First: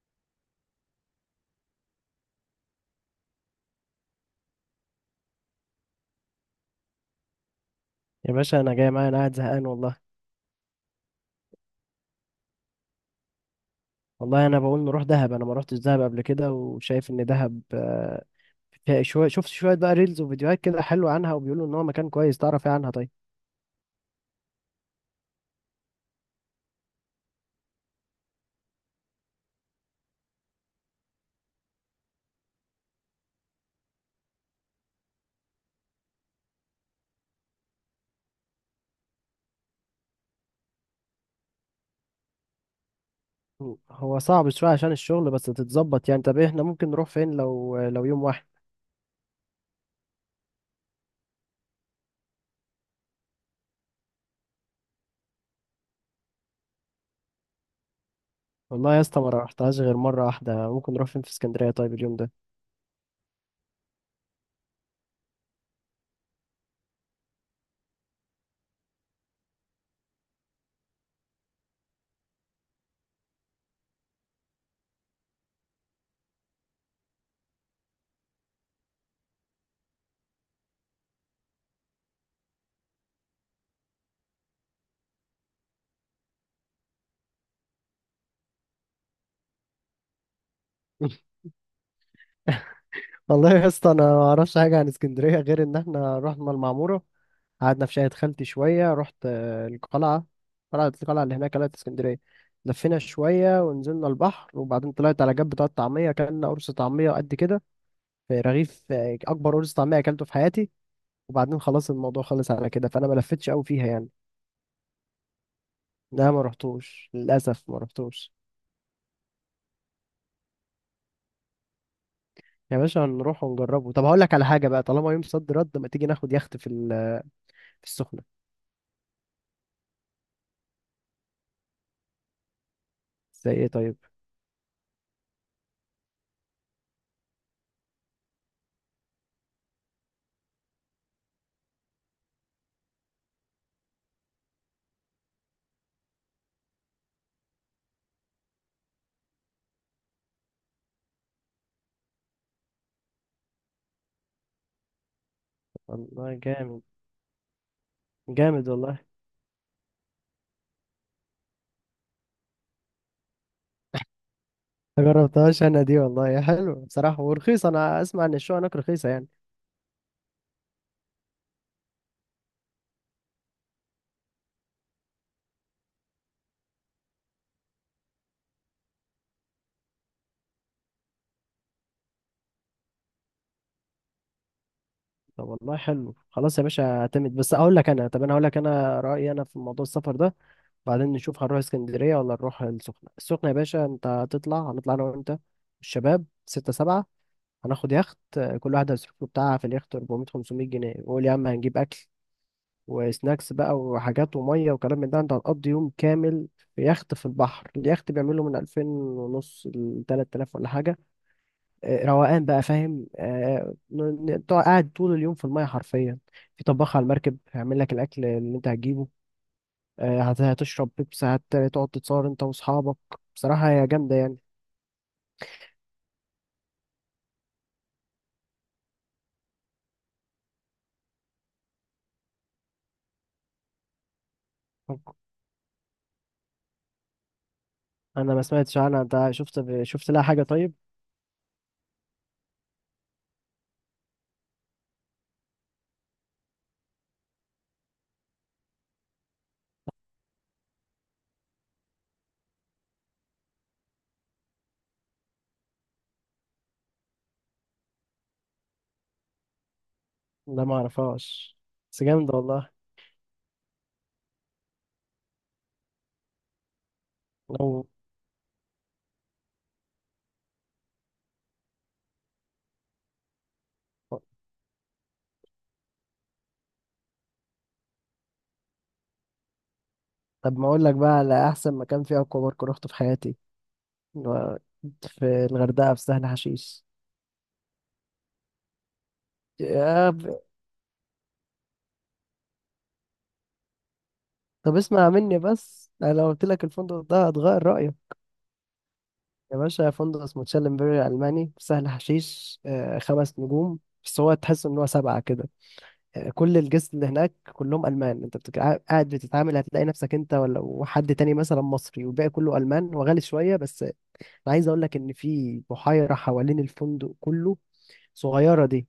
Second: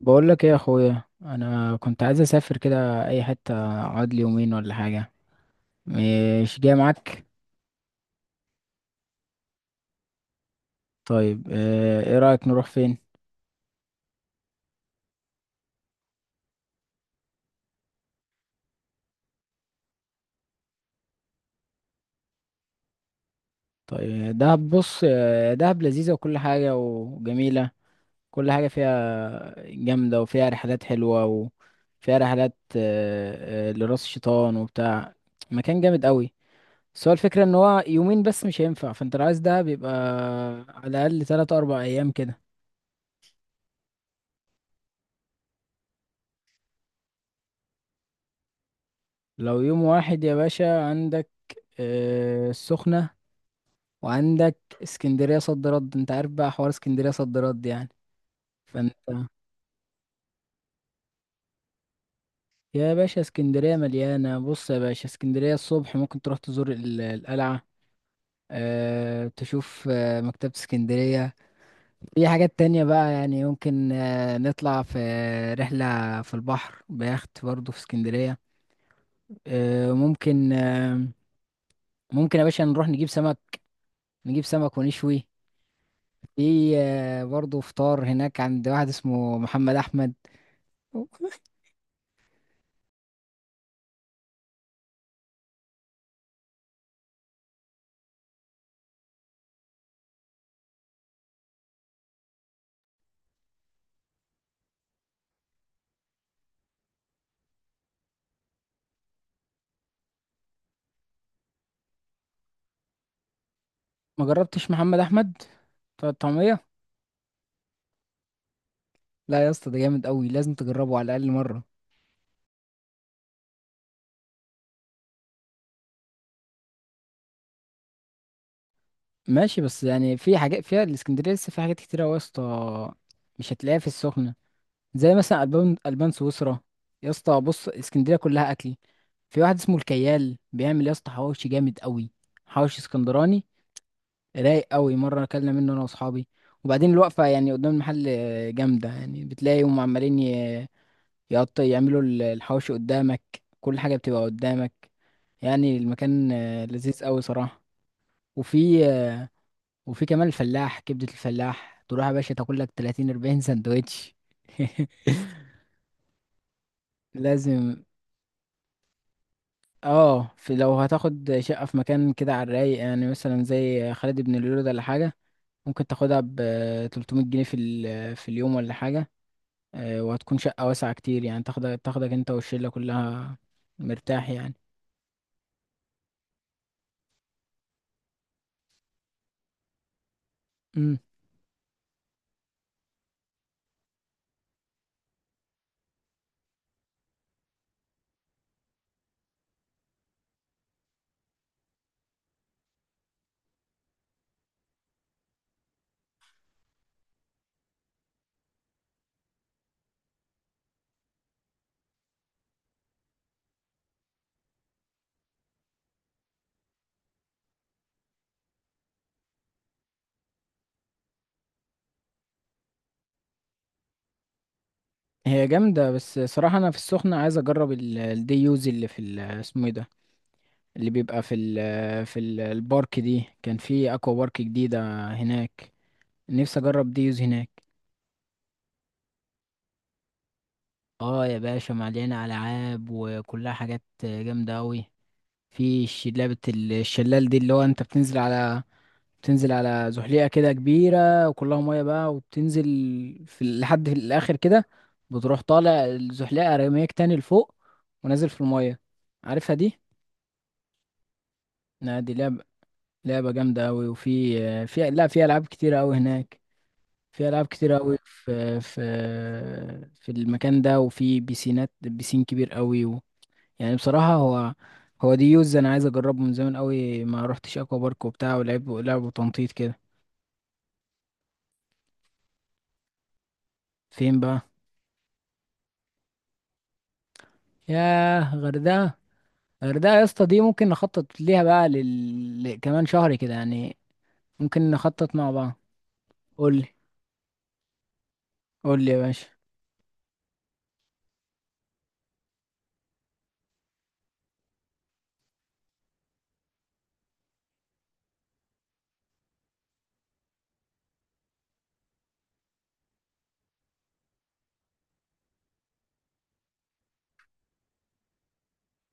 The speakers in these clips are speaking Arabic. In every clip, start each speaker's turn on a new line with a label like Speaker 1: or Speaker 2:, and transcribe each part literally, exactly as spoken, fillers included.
Speaker 1: بقول لك ايه يا اخويا، انا كنت عايز اسافر كده اي حته، اقعد لي يومين ولا حاجه. مش جاي معاك؟
Speaker 2: يا باشا انا جاي، معايا انا قاعد زهقان والله.
Speaker 1: طيب، آه، ايه رايك نروح فين؟
Speaker 2: والله انا بقول نروح دهب، انا ما روحتش دهب قبل كده، وشايف ان دهب آه، فيها شويه، شفت شويه بقى ريلز وفيديوهات كده حلوه عنها، وبيقولوا ان هو مكان كويس. تعرف ايه عنها؟ طيب
Speaker 1: طيب دهب، بص، آه، دهب لذيذه وكل حاجه وجميله. كل حاجه فيها جامده، وفيها رحلات حلوه، وفيها رحلات آه، آه، لراس الشيطان وبتاع. مكان جامد قوي. بس هو الفكره ان هو يومين بس مش هينفع، فانت لو عايز دهب يبقى على الاقل ثلاثة أربعة ايام كده.
Speaker 2: هو صعب شويه عشان الشغل، بس تتظبط يعني. طب إيه، احنا ممكن نروح فين لو لو يوم واحد؟
Speaker 1: لو يوم واحد يا باشا، عندك آه، السخنة، وعندك اسكندرية صد رد. انت عارف بقى حوار اسكندرية صد رد يعني، فانت...
Speaker 2: والله يا اسطى ما رحتهاش غير مره واحده. ممكن نروح فين في اسكندريه طيب اليوم ده؟
Speaker 1: يا باشا، اسكندرية مليانة. بص يا باشا، اسكندرية الصبح ممكن تروح تزور ال- القلعة. أه، تشوف آه، مكتبة اسكندرية. في حاجات تانية بقى يعني، ممكن آه، نطلع في رحلة في البحر بيخت برضه في اسكندرية. أه ممكن، آه، ممكن يا باشا نروح نجيب سمك. نجيب سمك ونشوي. في آه، برضه فطار هناك عند واحد اسمه محمد احمد.
Speaker 2: والله يا اسطى انا ما اعرفش حاجه عن اسكندريه غير ان احنا رحنا المعموره، قعدنا في شاهد خالتي شوية، رحت آه، القلعة، قلعة القلعة اللي هناك قلعة اسكندرية، لفينا شوية ونزلنا البحر، وبعدين طلعت على جنب بتاع الطعمية، أكلنا قرص طعمية قد كده، في رغيف، آه، أكبر قرص طعمية أكلته في حياتي. وبعدين خلاص الموضوع خلص على كده، فأنا ما لفتش أوي فيها يعني.
Speaker 1: ما جربتش محمد احمد بتاع
Speaker 2: لا، ما
Speaker 1: الطعميه؟
Speaker 2: رحتوش للأسف، ما رحتوش.
Speaker 1: لا يا اسطى، ده جامد قوي، لازم تجربه على الاقل مره.
Speaker 2: يا باشا هنروح ونجربه. طب هقول لك على حاجة بقى، طالما يوم صد رد، ما تيجي ناخد يخت في ال- في السخنة.
Speaker 1: ماشي، بس يعني في حاجات فيها الاسكندريه لسه، في حاجات كتيره أوي يا اسطى. مش
Speaker 2: زي إيه
Speaker 1: هتلاقيها في
Speaker 2: طيب؟
Speaker 1: السخنه. زي مثلا البان البان سويسرا. يا اسطى بص، اسكندريه كلها اكل. في واحد اسمه الكيال بيعمل يا اسطى حواوشي جامد قوي. حواوشي اسكندراني، رايق قوي، مره اكلنا منه انا واصحابي. وبعدين الوقفه يعني قدام المحل آه، جامده يعني، بتلاقيهم عمالين ي- يقط يعملوا ال- الحواوشي قدامك. كل حاجه بتبقى قدامك. يعني المكان
Speaker 2: والله
Speaker 1: آه،
Speaker 2: جامد،
Speaker 1: لذيذ قوي صراحه.
Speaker 2: جامد
Speaker 1: وفي
Speaker 2: والله.
Speaker 1: آه، وفي كمان الفلاح، كبده الفلاح، تروح يا باشا تاكل لك ثلاثين أربعين سندوتش.
Speaker 2: ما جربتهاش انا دي والله يا حلو، بصراحة ورخيصة،
Speaker 1: لازم.
Speaker 2: انا اسمع ان الشقة هناك رخيصة يعني.
Speaker 1: اه، في لو هتاخد شقه في مكان كده على الرايق يعني، مثلا زي خالد بن الوليد ولا حاجه، ممكن تاخدها ب ثلاثمية جنيه في ال- في اليوم ولا حاجه. آه، وهتكون شقة واسعة كتير يعني، تاخدك تاخدك انت والشلة كلها، مرتاح يعني.
Speaker 2: طب والله حلو، خلاص يا باشا اعتمد. بس اقول لك انا، طب انا هقول لك انا رأيي انا في موضوع السفر ده،
Speaker 1: امم.
Speaker 2: بعدين نشوف هنروح اسكندرية ولا نروح السخنة. السخنة يا باشا انت هتطلع، هنطلع انا وانت الشباب ستة سبعة، هناخد يخت، آه، كل واحد هيصرف له بتاعها في اليخت اربعمية خمسمية جنيه، وقول يا عم هنجيب اكل وسناكس بقى وحاجات وميه وكلام من ده، انت هتقضي يوم كامل في يخت في البحر. اليخت بيعمله من ألفين ونص ل تلات تلاف ولا حاجه. آه، روقان بقى، فاهم؟ آه، ن- ن- تقعد- قاعد طول اليوم في المية حرفيا، في طباخ على المركب هيعمل لك الأكل اللي أنت هتجيبه، آه، هت- هتشرب بيبسي، هت- هتقعد تتصور أنت وأصحابك. بصراحة هي جامدة يعني.
Speaker 1: هي جامدة، بس صراحة انا في السخنة عايز اجرب ال- الدي يوز اللي في ال- اسمه ايه ده، اللي بيبقى في ال في ال- البارك. دي كان في اكوا بارك جديدة هناك، نفسي اجرب دي يوز هناك.
Speaker 2: أنا ما سمعتش عنها، أنت شفت شفت لها حاجة طيب؟
Speaker 1: اه يا باشا، مليانة ألعاب وكلها حاجات جامدة أوي. في ش- لعبة الشلال دي، اللي هو انت بتنزل على، بتنزل على زحليقة كده كبيرة وكلها مية بقى، وبتنزل في ال- لحد في الآخر كده. بتروح طالع الزحليقة رميك تاني لفوق، ونازل في المية. عارفها دي؟
Speaker 2: لا، ما أعرفهاش،
Speaker 1: لا
Speaker 2: بس
Speaker 1: دي
Speaker 2: جامدة
Speaker 1: لعبة.
Speaker 2: والله.
Speaker 1: لعبة جامدة أوي، وفي في لا في ألعاب كتيرة أوي هناك. في ألعاب كتيرة
Speaker 2: لو
Speaker 1: أوي، في في في المكان ده، وفي بيسينات، بيسين كبير أوي. يعني بصراحة هو هو دي يوز انا عايز اجربه من زمان قوي، ما روحتش اكوا بارك وبتاع ولعب لعب تنطيط كده.
Speaker 2: طب ما أقول لك بقى على أحسن مكان فيه أكوا بارك روحته في حياتي.
Speaker 1: فين بقى؟
Speaker 2: و- في الغردقة، في سهل حشيش.
Speaker 1: ياه، غردقة! غردقة يا
Speaker 2: يا
Speaker 1: اسطى، دي
Speaker 2: ب-،
Speaker 1: ممكن نخطط ليها بقى لل... ل- كمان شهر كده يعني، ممكن
Speaker 2: طب اسمع
Speaker 1: نخطط مع
Speaker 2: مني
Speaker 1: بعض.
Speaker 2: بس، أنا لو قلت
Speaker 1: قول
Speaker 2: لك
Speaker 1: لي
Speaker 2: الفندق ده هتغير رأيك.
Speaker 1: قول لي يا باشا.
Speaker 2: يا باشا فندق اسمه تشيلنبري ألماني في سهل حشيش، آه، خمس نجوم، بس هو تحس إن هو سبعة كده يعني. كل الجست اللي هناك كلهم ألمان، أنت بتك قاعد بتتعامل هتلاقي نفسك أنت ولا وحد تاني مثلا مصري والباقي كله ألمان، وغالي شوية، بس أنا عايز أقول لك إن في بحيرة حوالين الفندق كله، صغيرة دي،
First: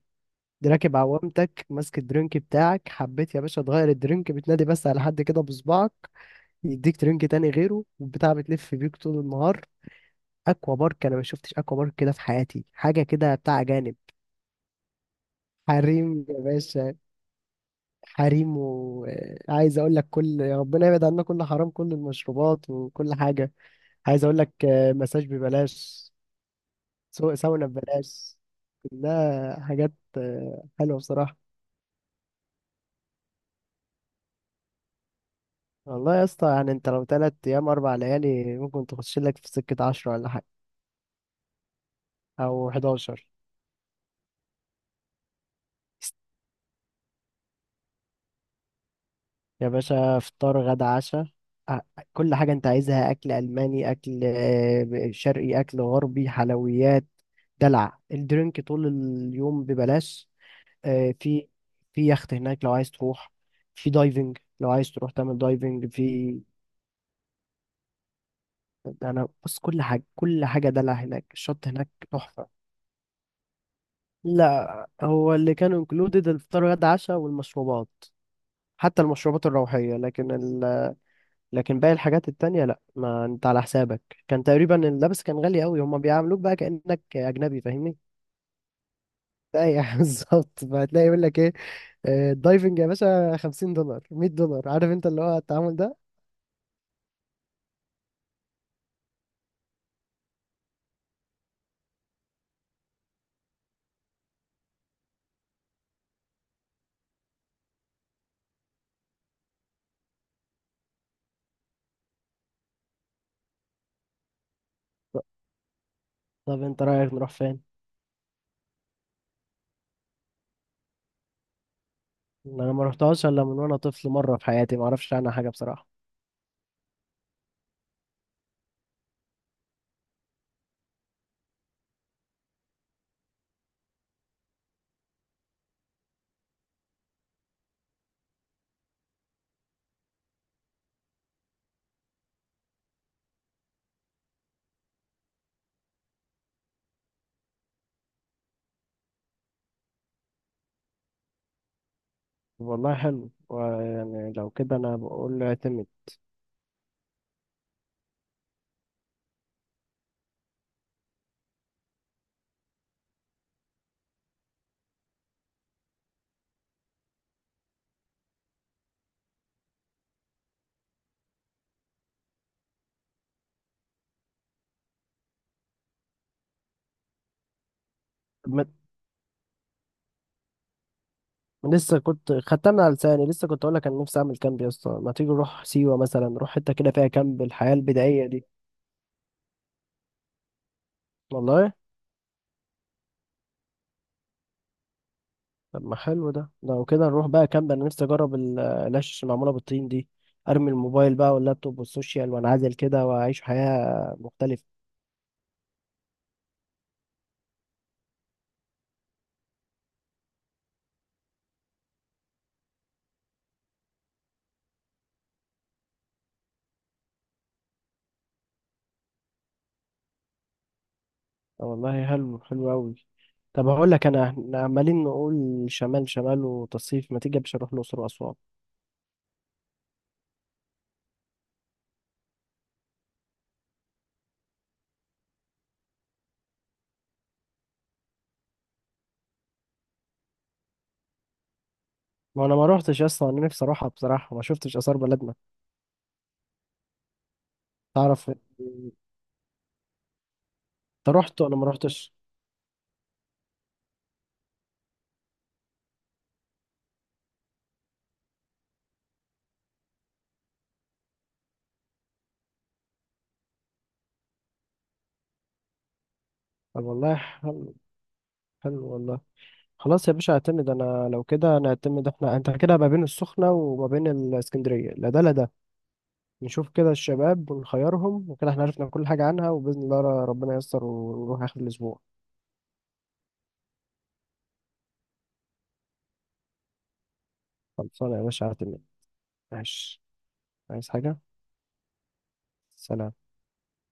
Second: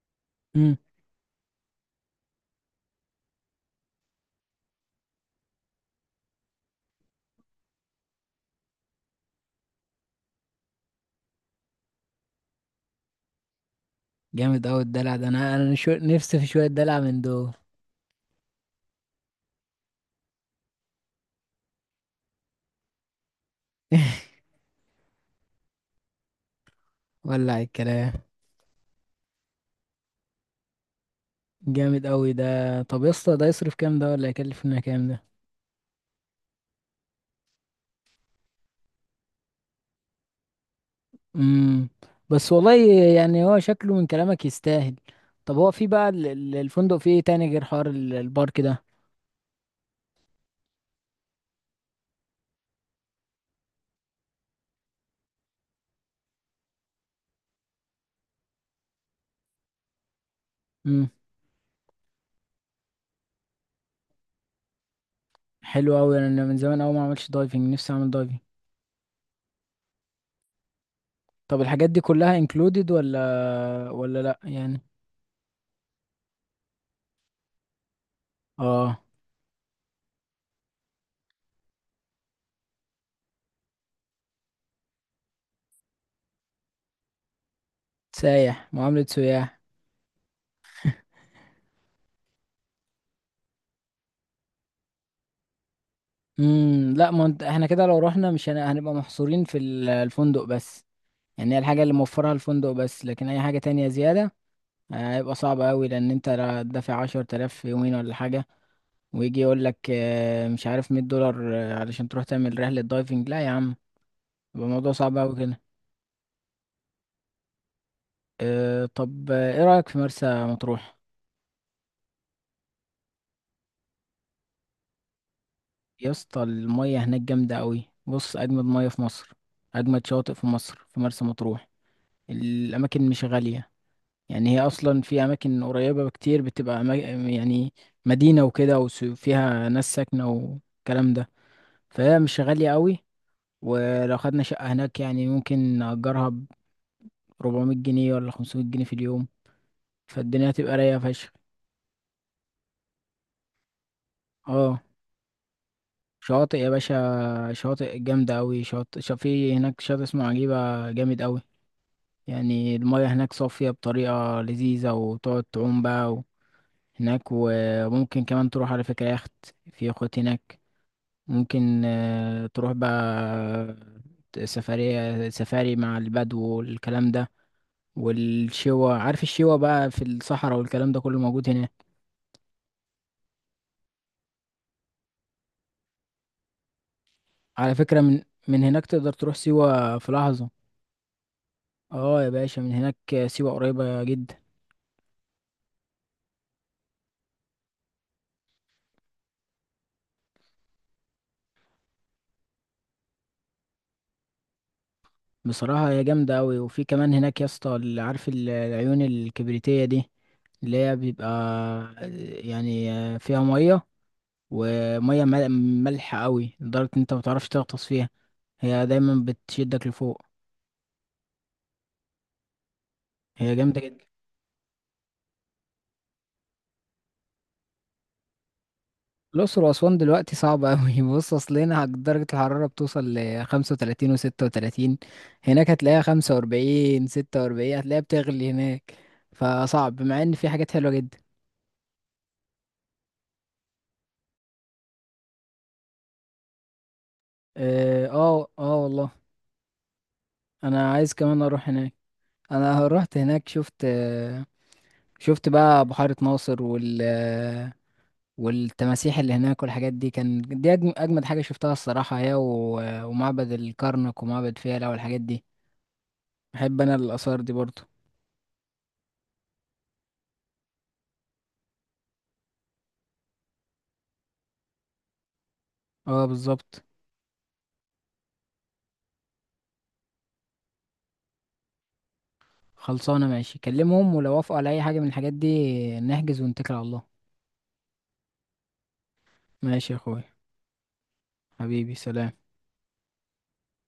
Speaker 2: دي
Speaker 1: امم.
Speaker 2: راكب عوامتك، ماسك الدرينك بتاعك، حبيت يا باشا تغير الدرينك بتنادي بس على حد كده بصبعك، يديك درينك تاني غيره، والبتاع بتلف بيك طول النهار. اكوا بارك، انا ما شفتش اكوا بارك كده في حياتي، حاجه كده بتاع اجانب.
Speaker 1: جامد قوي الدلع ده، انا انا شو...
Speaker 2: حريم يا
Speaker 1: نفسي في شوية
Speaker 2: باشا،
Speaker 1: دلع من دول.
Speaker 2: حريم، وعايز اقول لك كل، يا ربنا يبعد عنا كل حرام، كل المشروبات وكل حاجه. عايز اقول لك، آه، مساج ببلاش، سو-
Speaker 1: ولع
Speaker 2: ساونا
Speaker 1: الكلام.
Speaker 2: ببلاش، كلها حاجات آه، حلوه بصراحه.
Speaker 1: جامد قوي ده. طب يا اسطى، ده يصرف كام ده ولا يكلفنا كام ده؟
Speaker 2: والله يا اسطى يعني انت لو تلات ايام اربع ليالي، ممكن تخش لك في سكه عشرة ولا حاجه،
Speaker 1: امم. بس
Speaker 2: او
Speaker 1: والله،
Speaker 2: احد عشر.
Speaker 1: يعني هو شكله من كلامك يستاهل. طب هو في بقى ال- ال- الفندق فيه ايه تاني غير حوار ال- البارك ده؟
Speaker 2: يا باشا فطار غدا عشاء، أ- كل حاجة انت عايزها، اكل الماني، اكل آه، شرقي، اكل غربي، حلويات، دلع، الدرينك طول اليوم ببلاش.
Speaker 1: امم.
Speaker 2: آه، في في يخت هناك لو عايز تروح، في دايفنج لو عايز تروح تعمل دايفنج
Speaker 1: حلو قوي،
Speaker 2: في.
Speaker 1: انا من زمان قوي ما عملتش دايفنج، نفسي اعمل دايفنج.
Speaker 2: انا بص كل حاجة كل حاجة دلع هناك،
Speaker 1: طب
Speaker 2: الشط هناك
Speaker 1: الحاجات دي كلها
Speaker 2: تحفة.
Speaker 1: انكلودد ولا ولا لا يعني؟
Speaker 2: لا، هو اللي كانوا انكلودed الفطار غدا عشاء والمشروبات،
Speaker 1: اه.
Speaker 2: حتى المشروبات الروحية، لكن لكن باقي الحاجات التانية لا، ما انت على حسابك. كان تقريبا اللبس كان غالي قوي، هما بيعاملوك بقى كأنك اجنبي، فاهمني.
Speaker 1: سايح، معاملة سياح.
Speaker 2: ايوه بالظبط. فهتلاقي يقول لك ايه، آه، الدايفنج يا باشا خمسين دولار مية دولار، عارف انت اللي هو التعامل ده.
Speaker 1: امم، لا، ما انت- احنا كده لو رحنا مش هن- هنبقى محصورين في ال- الفندق بس. يعني هي الحاجة اللي موفرها الفندق بس، لكن اي حاجة تانية زيادة آه، هيبقى صعب قوي. لان انت لا- دافع عشرة آلاف في يومين ولا حاجة، ويجي يقول لك آه، مش عارف، مية دولار آه، علشان تروح تعمل رحلة دايفنج، لا يا عم. يبقى الموضوع صعب
Speaker 2: ط-
Speaker 1: أوي كده.
Speaker 2: طب انت رايك نروح فين؟
Speaker 1: آه، طب آه، ايه رأيك في مرسى مطروح؟
Speaker 2: انا ما رحتهاش الا من وانا طفل مره في حياتي، ما اعرفش عنها حاجه بصراحه.
Speaker 1: يا اسطى، المية هناك جامدة أوي، بص أجمد مية في مصر. أجمد شواطئ في مصر في مرسى مطروح. الأماكن مش غالية، يعني هي أصلا في أماكن قريبة بكتير بتبقى أما- يعني مدينة وكده وفيها ناس ساكنة والكلام ده، فهي مش غالية أوي. ولو خدنا شقة هناك يعني ممكن نأجرها أربعمية جنيه ولا خمسمية جنيه في اليوم، فالدنيا هتبقى رايقة فشخ.
Speaker 2: طب والله حلو، ويعني لو كده
Speaker 1: اه.
Speaker 2: انا بقول له اعتمد.
Speaker 1: شواطئ يا باشا، شواطئ جامدة أوي، شاطئ شا- في هناك شاطئ اسمه عجيبة جامد أوي. يعني المياه هناك صافية بطريقة لذيذة، وتقعد تعوم بقى و- هناك. وممكن كمان تروح على فكرة يخت، في يخوت هناك. ممكن آه، تروح بقى سفرية، سفاري مع البدو والكلام ده،
Speaker 2: م-
Speaker 1: والشوا، عارف الشوا بقى في الصحراء والكلام ده كله موجود هناك.
Speaker 2: لسه كنت خدتها من على لساني، لسه كنت اقول لك انا نفسي اعمل كامب يا اسطى. ما تيجي نروح سيوه مثلا، نروح حته كده فيها كامب الحياه
Speaker 1: على فكرة من
Speaker 2: البدائيه دي.
Speaker 1: من هناك تقدر تروح سيوة في لحظة.
Speaker 2: والله
Speaker 1: اه يا باشا، من هناك سيوة قريبة جدا.
Speaker 2: طب ما حلو ده، لو كده نروح بقى كامب، انا نفسي اجرب ال- العش اللي معموله بالطين دي، ارمي الموبايل بقى واللابتوب والسوشيال وانعزل كده واعيش حياه مختلفه.
Speaker 1: بصراحة هي جامدة أوي. وفي كمان هناك يا اسطى، اللي عارف ال- العيون الكبريتية دي، اللي هي بيبقى، يعني فيها مية، ومية مل- مالحة أوي لدرجة إن أنت متعرفش تغطس فيها، هي دايما بتشدك لفوق.
Speaker 2: طب والله حلو، حلو قوي.
Speaker 1: هي
Speaker 2: طب
Speaker 1: جامدة
Speaker 2: هقول
Speaker 1: جدا.
Speaker 2: لك انا، احنا عمالين نقول شمال شمال وتصيف، ما تيجي مش هنروح الاقصر واسوان؟
Speaker 1: الأقصر وأسوان دلوقتي صعبة أوي. بص، أصل هنا درجة الحرارة بتوصل لخمسة وتلاتين وستة وتلاتين، هناك هتلاقيها خمسة وأربعين ستة وأربعين، هتلاقيها بتغلي هناك. فصعب، مع إن في حاجات حلوة جدا.
Speaker 2: ما انا ما روحتش اصلا، انا نفسي اروحها بصراحه، ما شفتش اثار بلدنا.
Speaker 1: اه،
Speaker 2: تعرف انت،
Speaker 1: اه، آه والله. أنا عايز
Speaker 2: رحت
Speaker 1: كمان
Speaker 2: وانا ما
Speaker 1: أروح هناك.
Speaker 2: روحتش.
Speaker 1: أنا رحت هناك، شفت آه، شفت بقى بحيرة ناصر، وال آه، والتماسيح اللي هناك والحاجات دي. كان دي أجم- أجمد حاجة شفتها الصراحة، هي و- ومعبد الكرنك ومعبد فيلة والحاجات دي. بحب
Speaker 2: طب
Speaker 1: أنا
Speaker 2: والله
Speaker 1: الآثار دي
Speaker 2: حلو،
Speaker 1: برضه.
Speaker 2: حلو والله. خلاص يا باشا اعتمد، انا لو كده نعتمد احنا انت كده ما بين السخنة وما بين الاسكندرية، لا ده لا ده،
Speaker 1: اه،
Speaker 2: نشوف
Speaker 1: بالظبط.
Speaker 2: كده الشباب ونخيرهم، وكده احنا عرفنا كل حاجة عنها، وبإذن الله ربنا ييسر ونروح آخر الأسبوع.
Speaker 1: خلصانة ماشي، كلمهم، ولو وافقوا على أي حاجة من الحاجات دي نحجز ونتكل على الله.
Speaker 2: خلصانة يا باشا اعتمد.
Speaker 1: ماشي يا
Speaker 2: ماشي،
Speaker 1: أخوي.
Speaker 2: عايز حاجة؟
Speaker 1: حبيبي، سلام.
Speaker 2: سلام.